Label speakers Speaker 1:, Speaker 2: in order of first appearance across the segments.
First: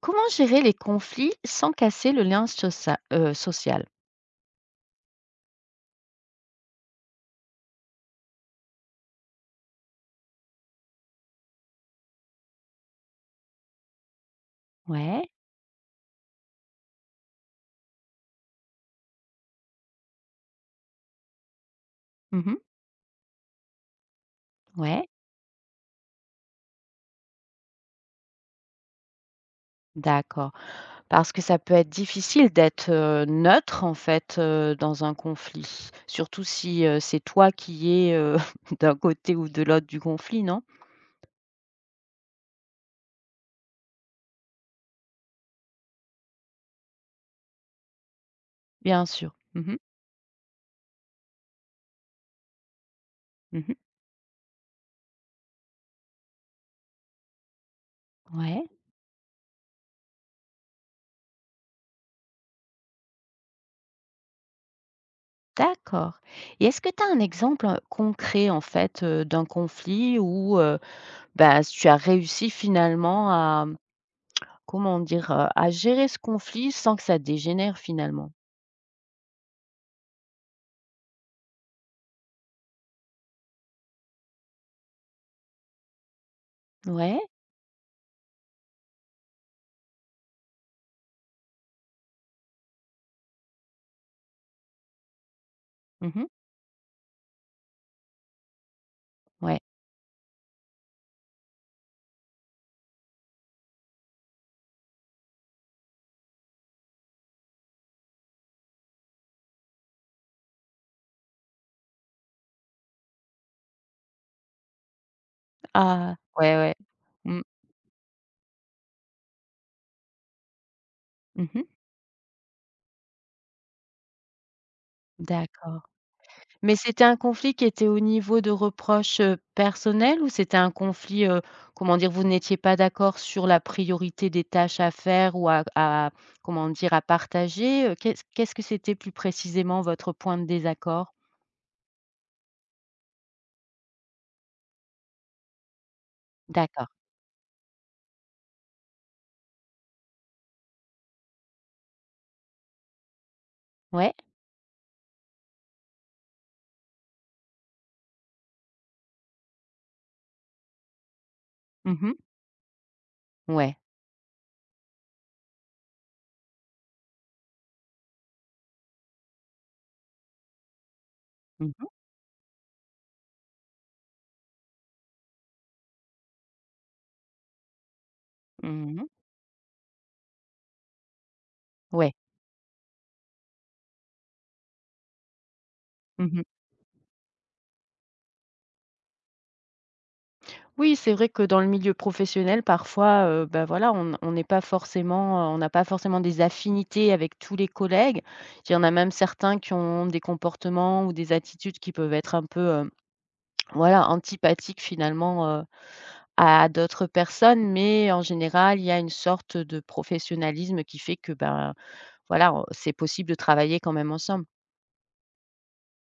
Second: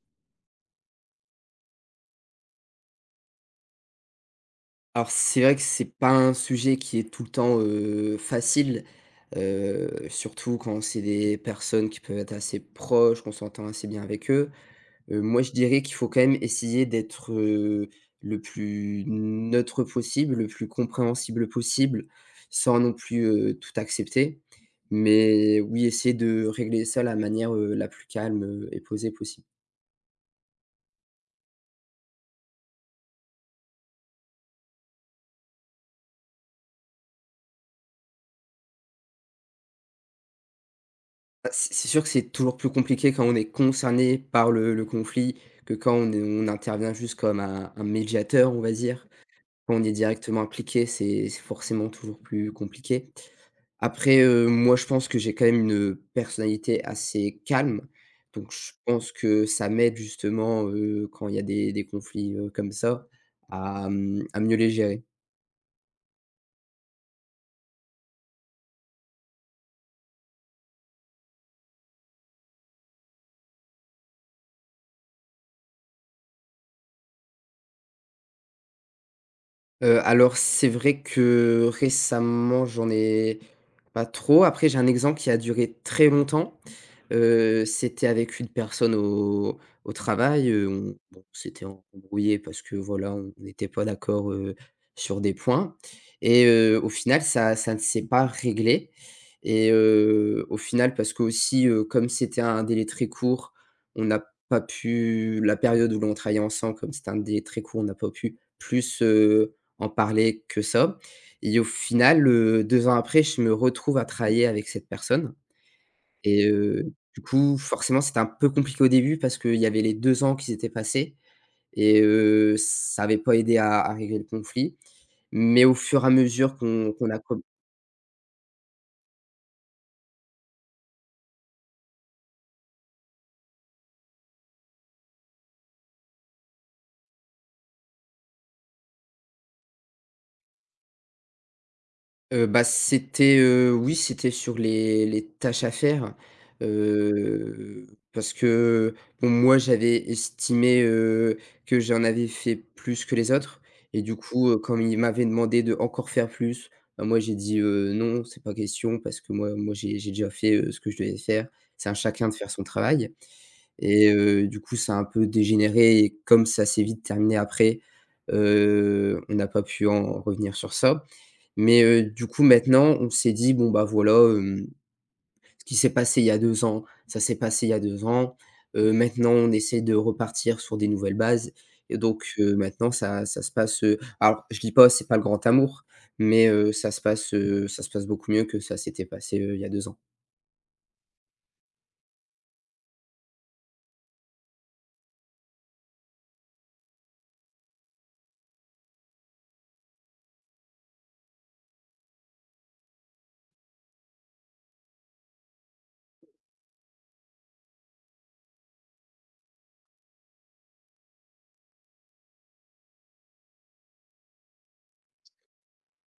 Speaker 1: Comment gérer les conflits sans casser le lien social?
Speaker 2: Alors c'est vrai que c'est pas un sujet qui est tout le temps facile, surtout quand c'est des personnes qui peuvent être assez proches, qu'on s'entend assez bien avec eux.
Speaker 1: Ouais.
Speaker 2: Moi je dirais qu'il faut quand même essayer d'être, le plus neutre possible, le plus compréhensible possible,
Speaker 1: Mmh.
Speaker 2: sans non plus, tout accepter.
Speaker 1: Ouais.
Speaker 2: Mais oui, essayer de régler ça la manière, la plus calme et posée possible.
Speaker 1: D'accord. Parce que ça peut être difficile d'être, neutre, en fait, dans un conflit. Surtout si, c'est toi qui es, d'un côté ou de l'autre du conflit, non?
Speaker 2: Bah, c'est sûr que c'est toujours plus compliqué quand on est concerné par le conflit que quand on intervient juste comme un médiateur, on va
Speaker 1: Bien
Speaker 2: dire.
Speaker 1: sûr. Mmh mh.
Speaker 2: Quand on est directement impliqué, c'est forcément toujours plus compliqué.
Speaker 1: Mmh.
Speaker 2: Après, moi, je pense que j'ai quand même une personnalité assez calme, donc
Speaker 1: Ouais,
Speaker 2: je pense que ça m'aide justement, quand il y a des conflits, comme ça, à, à mieux les gérer.
Speaker 1: d'accord. Et est-ce que tu as un exemple, concret, en fait, d'un conflit où, bah, tu as réussi finalement à — comment dire? — à gérer ce conflit sans que ça dégénère finalement.
Speaker 2: Alors c'est vrai que récemment, j'en ai pas trop. Après, j'ai un exemple qui a duré très longtemps.
Speaker 1: Ouais.
Speaker 2: C'était avec une personne au travail, on s'était embrouillés parce que voilà, on n'était pas d'accord, sur des points
Speaker 1: Mmh.
Speaker 2: et au final ça ne s'est pas réglé
Speaker 1: Ouais.
Speaker 2: et au final parce qu'aussi, comme c'était un délai très court, on n'a pas pu la période où l'on travaillait ensemble, comme c'était un délai très court, on n'a pas pu plus, en parler que ça et au final, 2 ans après, je me retrouve à travailler avec cette personne
Speaker 1: Ah,
Speaker 2: et
Speaker 1: ouais, ouais.
Speaker 2: du
Speaker 1: Mmh.
Speaker 2: coup, forcément, c'était un peu compliqué au début parce qu'il y avait les 2 ans qui s'étaient passés
Speaker 1: Mmh.
Speaker 2: et ça n'avait pas aidé à régler le conflit mais au
Speaker 1: D'accord.
Speaker 2: fur et à mesure
Speaker 1: Mais
Speaker 2: qu'on
Speaker 1: c'était
Speaker 2: qu'on
Speaker 1: un
Speaker 2: a.
Speaker 1: conflit qui était au niveau de reproches, personnels, ou c'était un conflit, comment dire? Vous n'étiez pas d'accord sur la priorité des tâches à faire ou à comment dire? — à partager, qu'est-ce que c'était plus précisément votre point de désaccord?
Speaker 2: Bah, c'était, oui, c'était sur les tâches à faire,
Speaker 1: D'accord.
Speaker 2: heu, parce que, bon, moi, j'avais estimé, que j'en avais fait plus que les autres et
Speaker 1: Ouais.
Speaker 2: du coup, comme ils m'avaient demandé de encore faire plus, bah, moi, j'ai dit: Non, c'est pas question parce que moi, j'ai déjà fait, ce que je devais faire. C'est à
Speaker 1: Mmh.
Speaker 2: chacun de faire son travail»
Speaker 1: Ouais.
Speaker 2: et du coup, ça a un peu dégénéré et comme ça s'est vite terminé après, on n'a pas pu en revenir sur ça.
Speaker 1: Mmh
Speaker 2: Mais,
Speaker 1: mh.
Speaker 2: du coup, maintenant, on s'est dit: «Bon, bah, voilà, ce qui s'est passé il y a 2 ans, ça s'est passé il y a 2 ans.
Speaker 1: Mmh.
Speaker 2: Maintenant, on essaie de repartir sur des nouvelles bases» et
Speaker 1: Ouais.
Speaker 2: donc, maintenant ça se passe, alors je dis pas, c'est pas le grand amour,
Speaker 1: Mmh.
Speaker 2: mais, ça se passe beaucoup mieux que ça s'était passé, il y a 2 ans.
Speaker 1: Oui, c'est vrai que dans le milieu professionnel, parfois, bah, voilà, on n'est pas forcément, on n'a pas forcément des affinités avec tous les collègues. Il y en a même certains qui ont des comportements ou des attitudes qui peuvent être un peu, voilà, antipathiques finalement, à d'autres personnes. Mais en général, il y a une sorte de professionnalisme qui fait que, ben, voilà, c'est possible de travailler quand même ensemble.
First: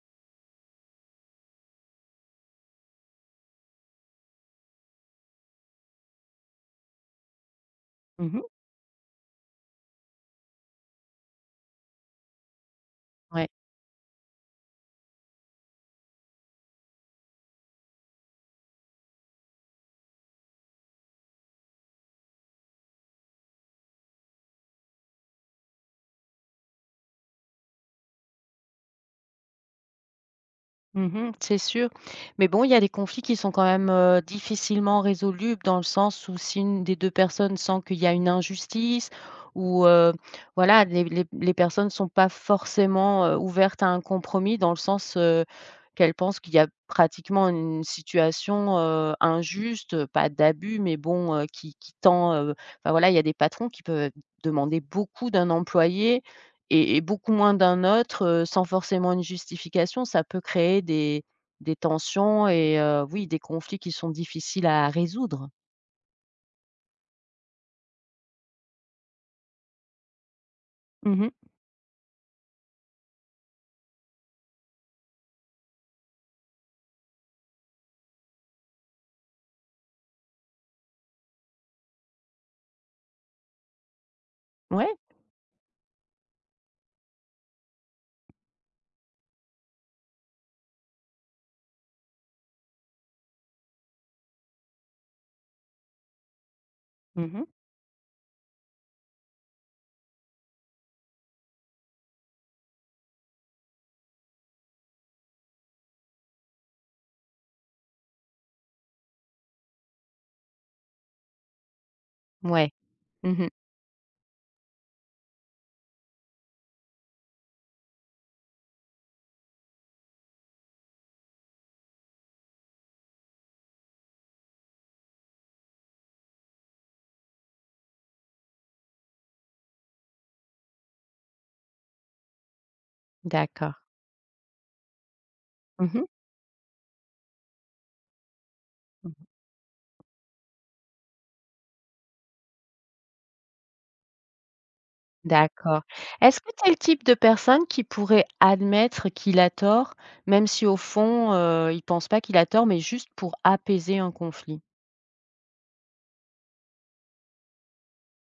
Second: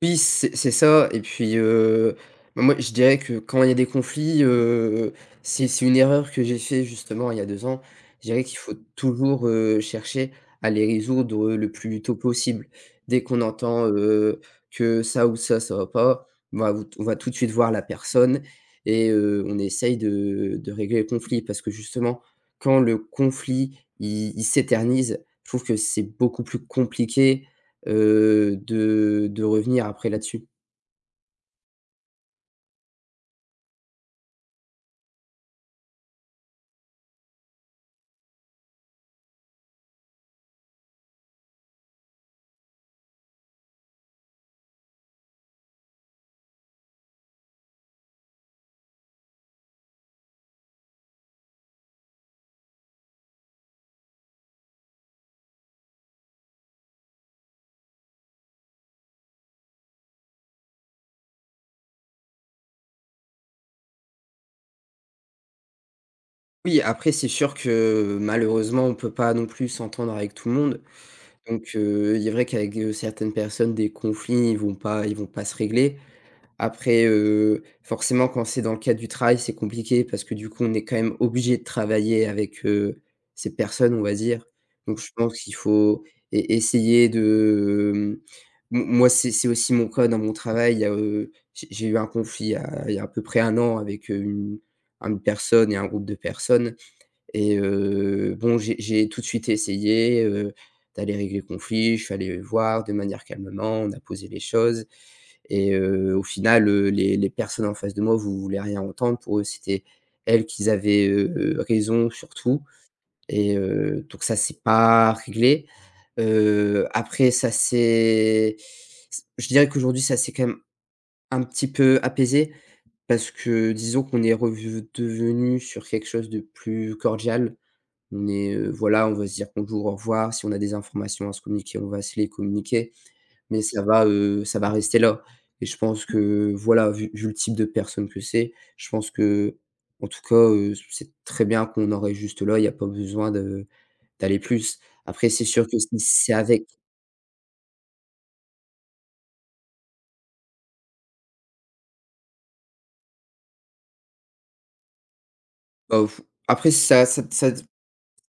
Speaker 2: Oui, c'est ça et puis, bah, moi, je dirais que quand il y a des conflits, c'est une erreur que j'ai fait justement il y a 2 ans. Je
Speaker 1: Mmh.
Speaker 2: dirais qu'il faut toujours, chercher à les résoudre, le plus tôt possible. Dès qu'on
Speaker 1: Ouais.
Speaker 2: entend, que ça ou ça, ça va pas, on va tout de suite voir la personne et on essaye de régler le conflit parce que justement, quand le conflit, il s'éternise, je trouve que c'est beaucoup plus compliqué de revenir après là-dessus.
Speaker 1: Mmh, c'est sûr. Mais bon, il y a des conflits qui sont quand même, difficilement résolubles, dans le sens où si une des 2 personnes sent qu'il y a une injustice ou, voilà, les personnes ne sont pas forcément, ouvertes à un compromis, dans le sens, qu'elles pensent qu'il y a pratiquement une situation, injuste, pas d'abus, mais bon, qui tend, enfin voilà, il y a des patrons qui peuvent demander beaucoup d'un employé et beaucoup moins d'un autre, sans forcément une justification, ça peut créer des tensions, et oui, des conflits qui sont difficiles à résoudre.
Speaker 2: Oui, après c'est sûr que malheureusement, on peut pas non plus s'entendre avec tout le monde.
Speaker 1: Mmh.
Speaker 2: Donc, il est vrai qu'avec, certaines personnes, des conflits, ils vont pas se régler. Après, forcément, quand c'est dans le cadre du travail, c'est compliqué parce que, du coup, on est quand même obligé de travailler avec, ces personnes, on va dire.
Speaker 1: Ouais.
Speaker 2: Donc je pense qu'il faut e essayer de, m moi, c'est aussi mon cas dans mon travail. Il y a, j'ai eu un conflit il y a à peu près un an avec, une personne et un groupe de personnes
Speaker 1: Mmh.
Speaker 2: et bon, j'ai tout de suite essayé, d'aller régler le conflit. Je suis allé voir de manière calmement, on a posé les choses et au final, les personnes en face de moi vous voulez rien entendre. Pour eux, c'était elles qu'ils avaient, raison surtout.
Speaker 1: Ouais. Mmh.
Speaker 2: Et donc ça, c'est pas réglé. Heu, après ça c'est, je dirais qu'aujourd'hui, ça s'est quand même un petit peu apaisé parce que disons qu'on est redevenu sur quelque chose de plus cordial. On est, voilà, on va se dire: «Bonjour, au revoir». Si on a des informations à se communiquer, on va se les communiquer. Mais
Speaker 1: D'accord.
Speaker 2: ça va rester là et je pense
Speaker 1: Mmh.
Speaker 2: que voilà, vu le type de personne que c'est, je pense
Speaker 1: Mmh.
Speaker 2: que en tout cas, c'est très bien qu'on en reste juste là, il y a pas besoin de d'aller plus. Après c'est sûr que
Speaker 1: D'accord.
Speaker 2: si c'est
Speaker 1: Est-ce que
Speaker 2: avec.
Speaker 1: tu es le type de personne qui pourrait admettre qu'il a tort, même si au fond, il pense pas qu'il a tort, mais juste pour apaiser un conflit?
Speaker 2: Bah, f- après ça ça ça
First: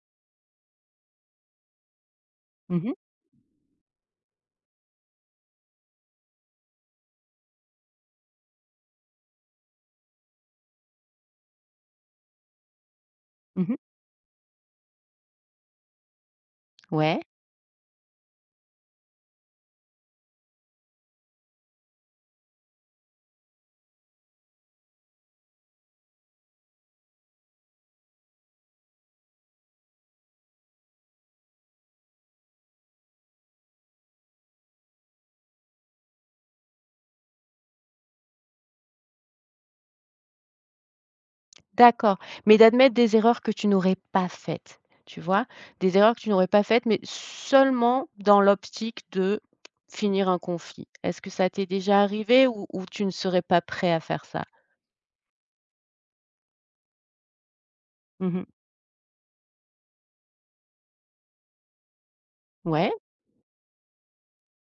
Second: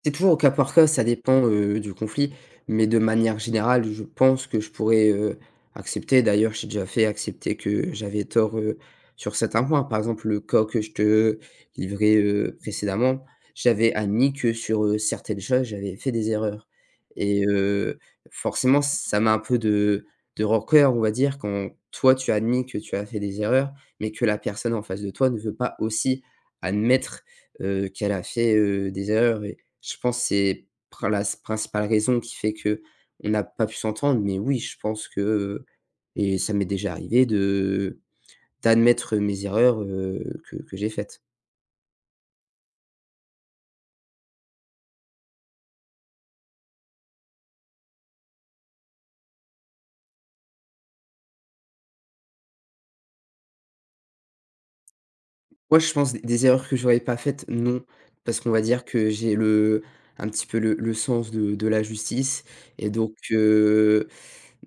Speaker 2: C'est toujours au cas par cas, ça dépend, du conflit,
Speaker 1: Mmh
Speaker 2: mais
Speaker 1: mh.
Speaker 2: de manière générale, je pense que je pourrais, accepter. D'ailleurs, j'ai déjà fait accepter que j'avais tort, sur certains points. Par exemple, le cas que je te livrais, précédemment,
Speaker 1: Mmh.
Speaker 2: j'avais admis que sur, certaines choses, j'avais fait des erreurs
Speaker 1: Ouais.
Speaker 2: et forcément, ça m'a un peu de rancœur, on va dire, quand toi, tu as admis que tu as fait des erreurs, mais que la personne en face de toi ne veut pas aussi admettre, qu'elle a fait, des erreurs. Je pense que c'est prin la principale raison qui fait que on n'a pas pu s'entendre, mais oui, je pense que, et ça m'est déjà arrivé de d'admettre mes erreurs, que j'ai faites.
Speaker 1: D'accord, mais d'admettre des erreurs que tu n'aurais pas faites, tu vois? Des erreurs que tu n'aurais pas faites, mais seulement dans l'optique de finir un conflit. Est-ce que ça t'est déjà arrivé, ou tu ne serais pas prêt à faire ça?
Speaker 2: Moi je pense des erreurs que j'aurais pas faites, non, parce
Speaker 1: Mmh.
Speaker 2: qu'on va dire que j'ai le un petit peu le sens de la justice et
Speaker 1: Ouais,
Speaker 2: donc.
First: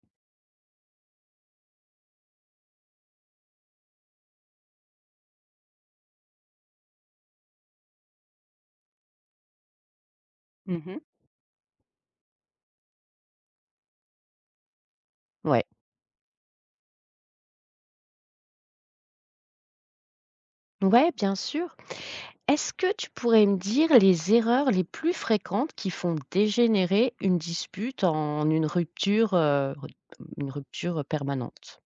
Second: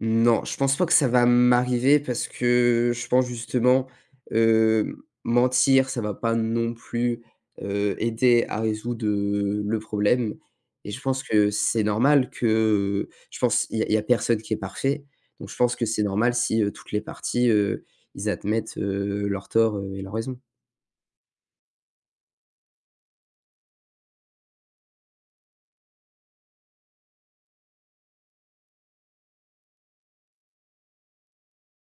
Speaker 2: Non, je pense pas que ça va m'arriver parce que je pense justement, mentir, ça va pas non plus, aider à résoudre, le problème et
Speaker 1: mmh.
Speaker 2: je pense que c'est normal que, je pense il y a personne qui est parfait, donc je
Speaker 1: Ouais.
Speaker 2: pense que c'est normal si, toutes les parties, ils admettent, leurs torts et leur raison.
Speaker 1: Ouais, bien sûr. Est-ce que tu pourrais me dire les erreurs les plus fréquentes qui font dégénérer une dispute en une rupture permanente?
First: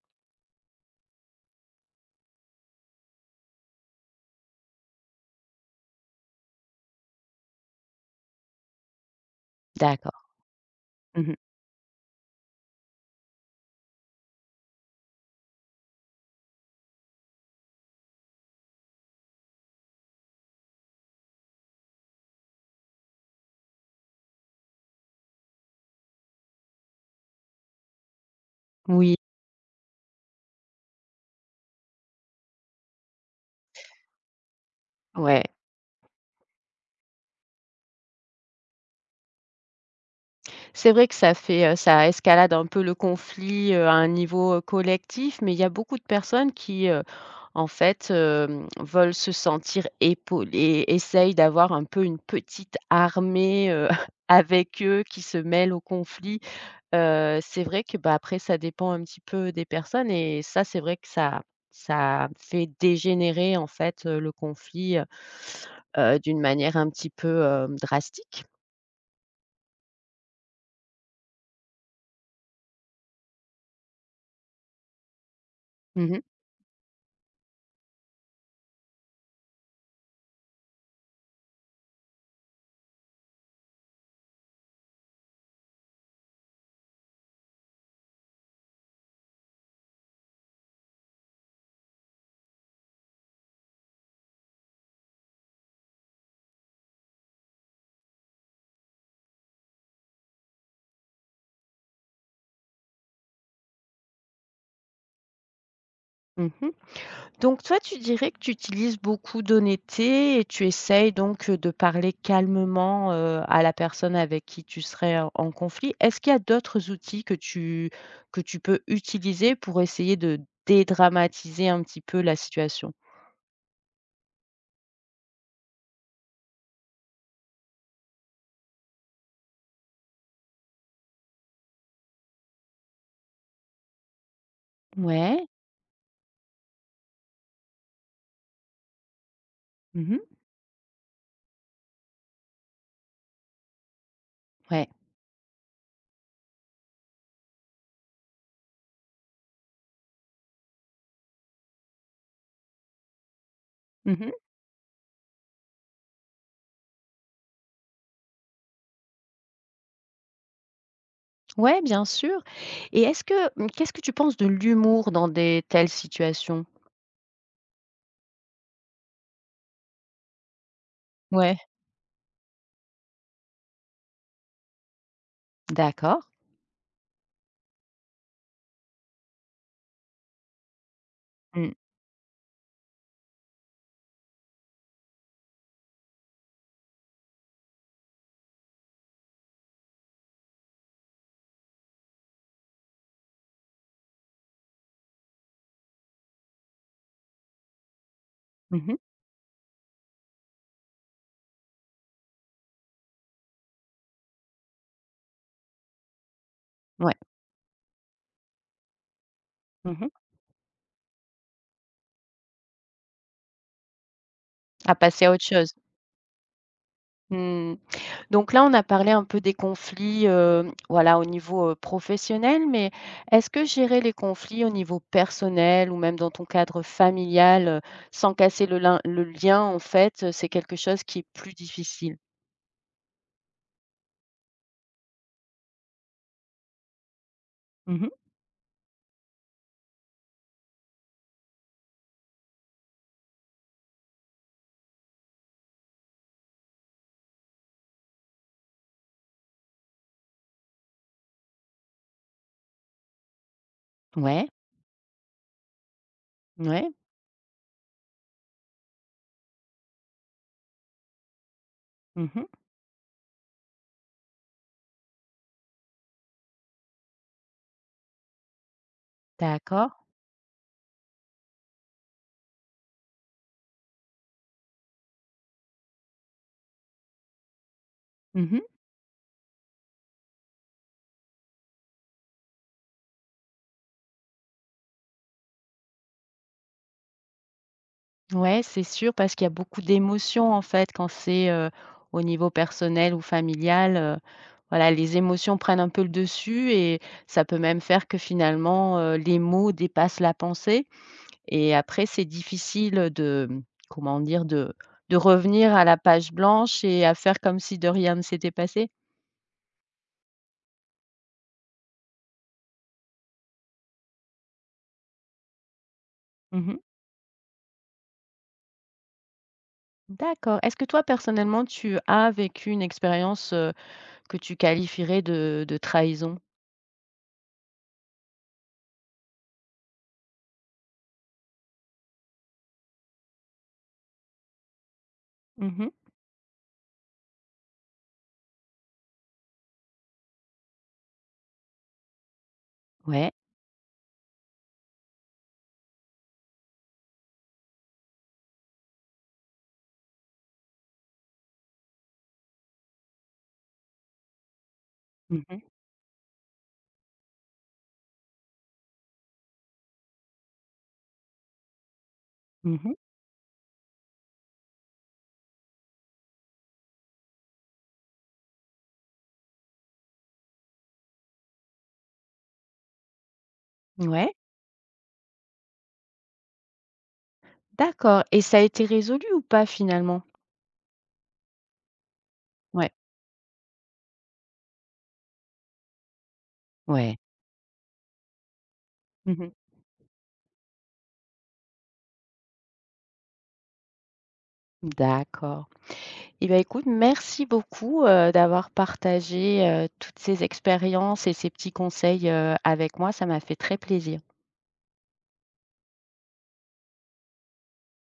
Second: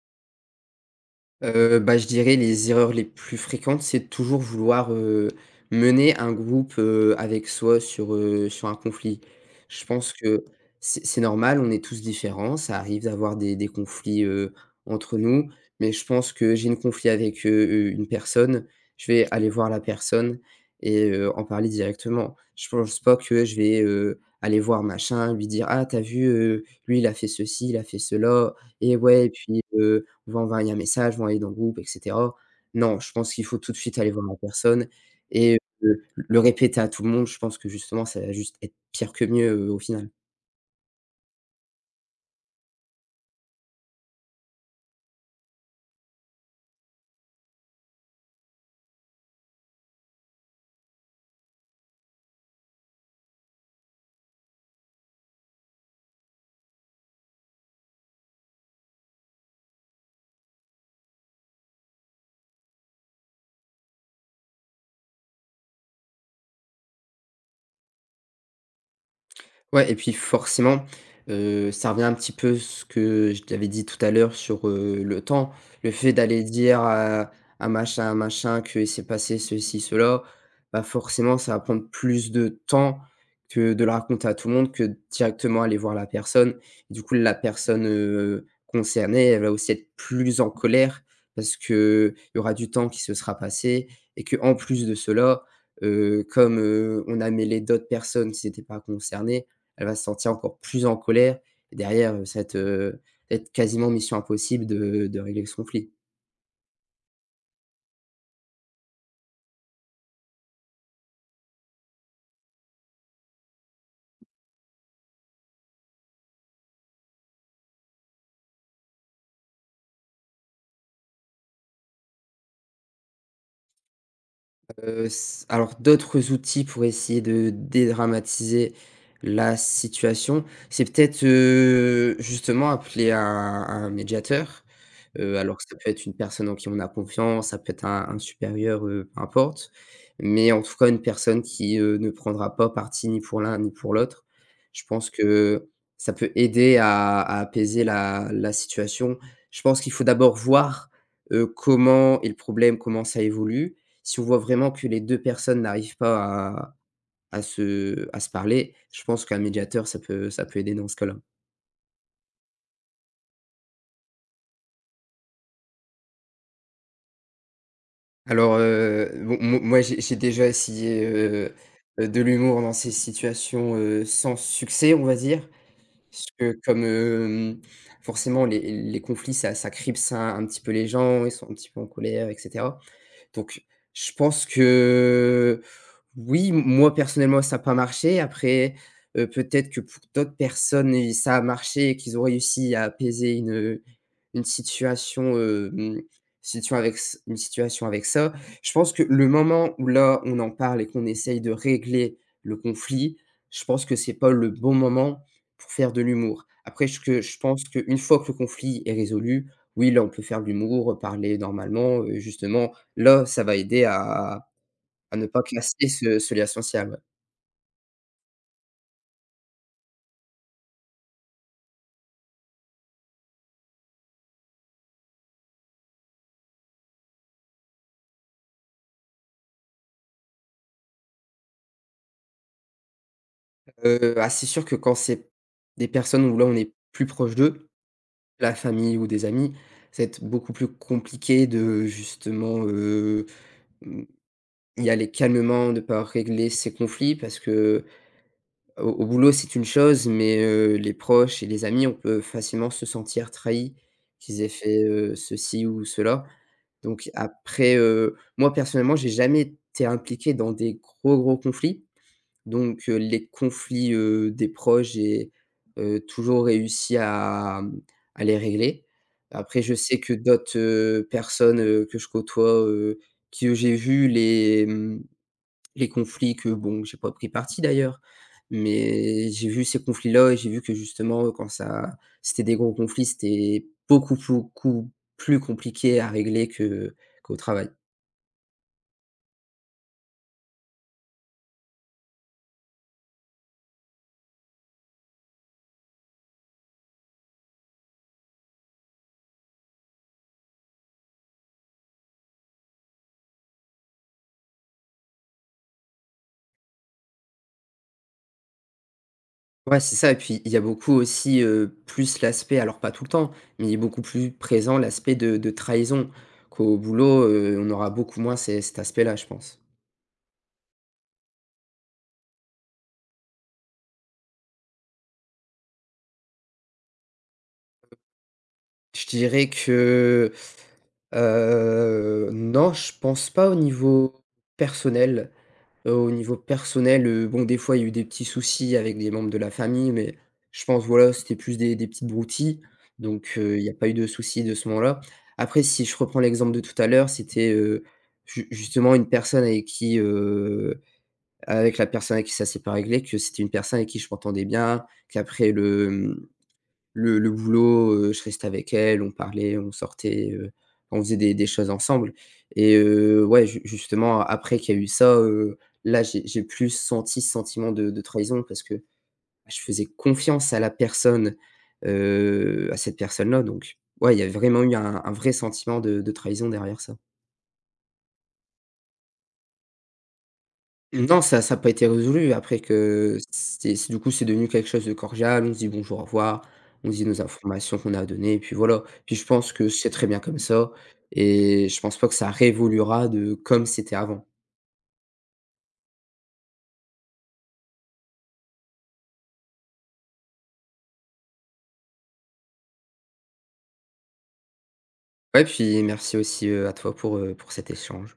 Speaker 2: Bah, je dirais les erreurs les plus fréquentes, c'est toujours vouloir, mener un groupe, avec soi sur un conflit. Je pense
Speaker 1: D'accord.
Speaker 2: que c'est
Speaker 1: Mmh.
Speaker 2: normal, on est tous différents, ça arrive d'avoir des conflits, entre nous, mais je pense que j'ai une conflit avec, une personne, je vais aller voir la personne et en parler directement. Je pense pas que je vais, aller voir machin, lui dire: «Ah t'as vu, lui il a fait ceci, il a fait cela et
Speaker 1: Oui,
Speaker 2: ouais et puis, vont envoyer un message, vont aller dans le groupe et cetera. Non, je pense qu'il faut tout de suite aller voir la personne
Speaker 1: ouais.
Speaker 2: et le répéter à tout le monde, je pense que justement ça va juste être pire que mieux, au final.
Speaker 1: C'est vrai que ça escalade un peu le conflit, à un niveau, collectif, mais il y a beaucoup de personnes qui, veulent se sentir épaulées, essayent d'avoir un peu une petite armée, avec eux qui se mêle au conflit. C'est vrai que, bah, après ça dépend un petit peu des personnes, et ça, c'est vrai que ça fait dégénérer, en fait, le conflit, d'une manière un petit peu, drastique.
Speaker 2: Ouais et puis forcément, ça revient un petit peu ce que je t'avais dit tout à l'heure sur, le temps. Le
Speaker 1: Mmh
Speaker 2: fait
Speaker 1: mh.
Speaker 2: d'aller dire à machin, à machin qu'il s'est passé ceci, cela, bah, forcément ça va prendre plus de temps que de le raconter à tout le monde, que directement aller voir la personne. Du coup la personne, concernée, elle va aussi être plus en colère parce que il y aura du temps qui se sera passé et que en plus de cela, comme, on a mêlé d'autres personnes qui n'étaient pas concernées, elle va se sentir encore plus en colère et derrière, être quasiment mission impossible de régler ce conflit.
Speaker 1: Mmh. Donc toi, tu dirais que tu utilises beaucoup d'honnêteté et tu essayes donc de parler calmement, à la personne avec qui tu serais en conflit. Est-ce qu'il y a d'autres outils que tu peux utiliser pour essayer de dédramatiser un petit peu la situation?
Speaker 2: S Alors d'autres outils pour essayer de dédramatiser la situation, c'est peut-être, justement appeler un médiateur. Mmh.
Speaker 1: Ouais.
Speaker 2: Alors que ça peut être une personne en qui on a confiance, ça peut être un supérieur, peu importe.
Speaker 1: Mmh.
Speaker 2: Mais en tout cas une personne qui, ne prendra pas parti ni pour l'un ni pour l'autre. Je
Speaker 1: Ouais.
Speaker 2: pense que ça peut aider à apaiser la situation. Je pense qu'il faut d'abord voir, comment est le problème, comment ça évolue. Si on
Speaker 1: Mmh.
Speaker 2: voit vraiment que les 2 personnes n'arrivent pas à se parler, je pense qu'un médiateur, ça peut aider dans ce cas-là.
Speaker 1: Ouais, bien sûr. Et est-ce que, mmh, qu'est-ce que tu penses de l'humour dans des telles situations?
Speaker 2: Alors, bon, mo moi, j'ai déjà essayé,
Speaker 1: Ouais,
Speaker 2: de l'humour dans ces situations, sans succès, on va dire.
Speaker 1: d'accord.
Speaker 2: Parce que comme, forcément les conflits, ça cripse un petit peu les gens, ils sont un petit
Speaker 1: Mmh.
Speaker 2: peu en colère etc. Donc je pense que oui, moi personnellement ça n'a pas marché. Après, peut-être que pour d'autres personnes et ça a marché et qu'ils ont réussi à apaiser une situation, situation avec ç une situation avec ça. Je pense
Speaker 1: Mmh.
Speaker 2: que le moment où là, on en parle et qu'on essaye de régler le conflit, je pense que c'est pas le bon moment pour faire de l'humour. Après ce
Speaker 1: Ouais.
Speaker 2: que je pense qu'une fois que le conflit est résolu, oui, là
Speaker 1: Mmh.
Speaker 2: on peut faire de l'humour, parler normalement, justement là, ça va aider à
Speaker 1: À
Speaker 2: à
Speaker 1: passer
Speaker 2: ne
Speaker 1: à
Speaker 2: pas
Speaker 1: autre chose.
Speaker 2: casser ce lien social, ouais.
Speaker 1: Mmh. Donc là, on a parlé un peu des conflits, voilà, au niveau, professionnel, mais est-ce que gérer les conflits au niveau personnel ou même dans ton cadre familial, sans casser le lien, en fait, c'est quelque chose qui est plus difficile?
Speaker 2: Ah, c'est sûr que quand c'est des personnes où là, on est plus proche d'eux,
Speaker 1: Mmh.
Speaker 2: la famille ou des amis, ça va être beaucoup plus compliqué de justement, mmh, y aller calmement, de pas régler ces conflits parce que au boulot, c'est une chose, mais les proches et les amis, on peut facilement se sentir trahi qu'ils
Speaker 1: Ouais,
Speaker 2: aient fait, ceci ou cela.
Speaker 1: ouais.
Speaker 2: Donc après, moi personnellement, j'ai jamais été impliqué dans des gros, gros conflits.
Speaker 1: Mmh.
Speaker 2: Donc, les conflits, des proches, j'ai toujours réussi à à les régler. Après, je
Speaker 1: D'accord.
Speaker 2: sais que d'autres, personnes, que je côtoie, j'ai vu les conflits que bon, j'ai pas pris parti d'ailleurs,
Speaker 1: Mmh.
Speaker 2: mais j'ai vu ces conflits-là et j'ai vu que justement, quand ça c'était des gros conflits, c'était beaucoup, beaucoup plus compliqué à régler que qu'au travail.
Speaker 1: Ouais, c'est sûr, parce qu'il y a beaucoup d'émotions, en fait, quand c'est, au niveau personnel ou familial, voilà, les émotions prennent un peu le dessus, et ça peut même faire que finalement, les mots dépassent la pensée, et après c'est difficile, de, comment dire? De revenir à la page blanche et à faire comme si de rien ne s'était passé?
Speaker 2: Ouais, c'est ça et puis il y a beaucoup aussi, plus l'aspect alors pas tout le temps, mais il est beaucoup plus présent l'aspect de trahison, qu'au
Speaker 1: Mmh.
Speaker 2: boulot, on aura beaucoup moins ces cet aspect-là, je pense.
Speaker 1: D'accord. Est-ce que toi, personnellement, tu as vécu une expérience, que tu qualifierais de trahison?
Speaker 2: Je dirais que, non, je pense pas au niveau personnel.
Speaker 1: Mmh mh.
Speaker 2: Au niveau personnel, bon, des fois, il y a eu des petits soucis avec des membres de la famille, mais je pense, voilà, c'était plus des petites broutilles,
Speaker 1: Ouais.
Speaker 2: donc il n'y a pas eu de soucis de ce moment-là. Après, si je reprends l'exemple de tout à l'heure, c'était, ju justement une personne avec qui, avec la personne avec qui ça s'est pas réglé, que c'était une personne avec qui je m'entendais bien,
Speaker 1: Mmh
Speaker 2: qu'après
Speaker 1: mh.
Speaker 2: le le boulot, je restais avec elle, on parlait, on sortait, on faisait des choses ensemble et
Speaker 1: Mmh.
Speaker 2: ouais, ju justement après qu'il y a eu ça, là, j'ai plus senti ce sentiment de trahison parce que je faisais confiance à la personne, à cette personne-là donc ouais, il y a
Speaker 1: Ouais.
Speaker 2: vraiment eu un vrai sentiment de trahison derrière ça.
Speaker 1: D'accord. Et ça a été résolu ou pas finalement?
Speaker 2: Non, ça a pas été résolu après
Speaker 1: Ouais,
Speaker 2: que c'est du coup, c'est devenu quelque chose de cordial. On se dit: «Bonjour, au revoir». On se dit
Speaker 1: ouais.
Speaker 2: nos informations qu'on a données et puis voilà. Puis je
Speaker 1: Mmh.
Speaker 2: pense que c'est très bien comme ça et je pense pas que ça révoluera de comme c'était avant.
Speaker 1: D'accord. Et bah, écoute, merci beaucoup, d'avoir partagé, toutes ces expériences et ces petits conseils, avec moi. Ça m'a fait très plaisir.
Speaker 2: Ouais, puis merci aussi, à toi pour cet échange.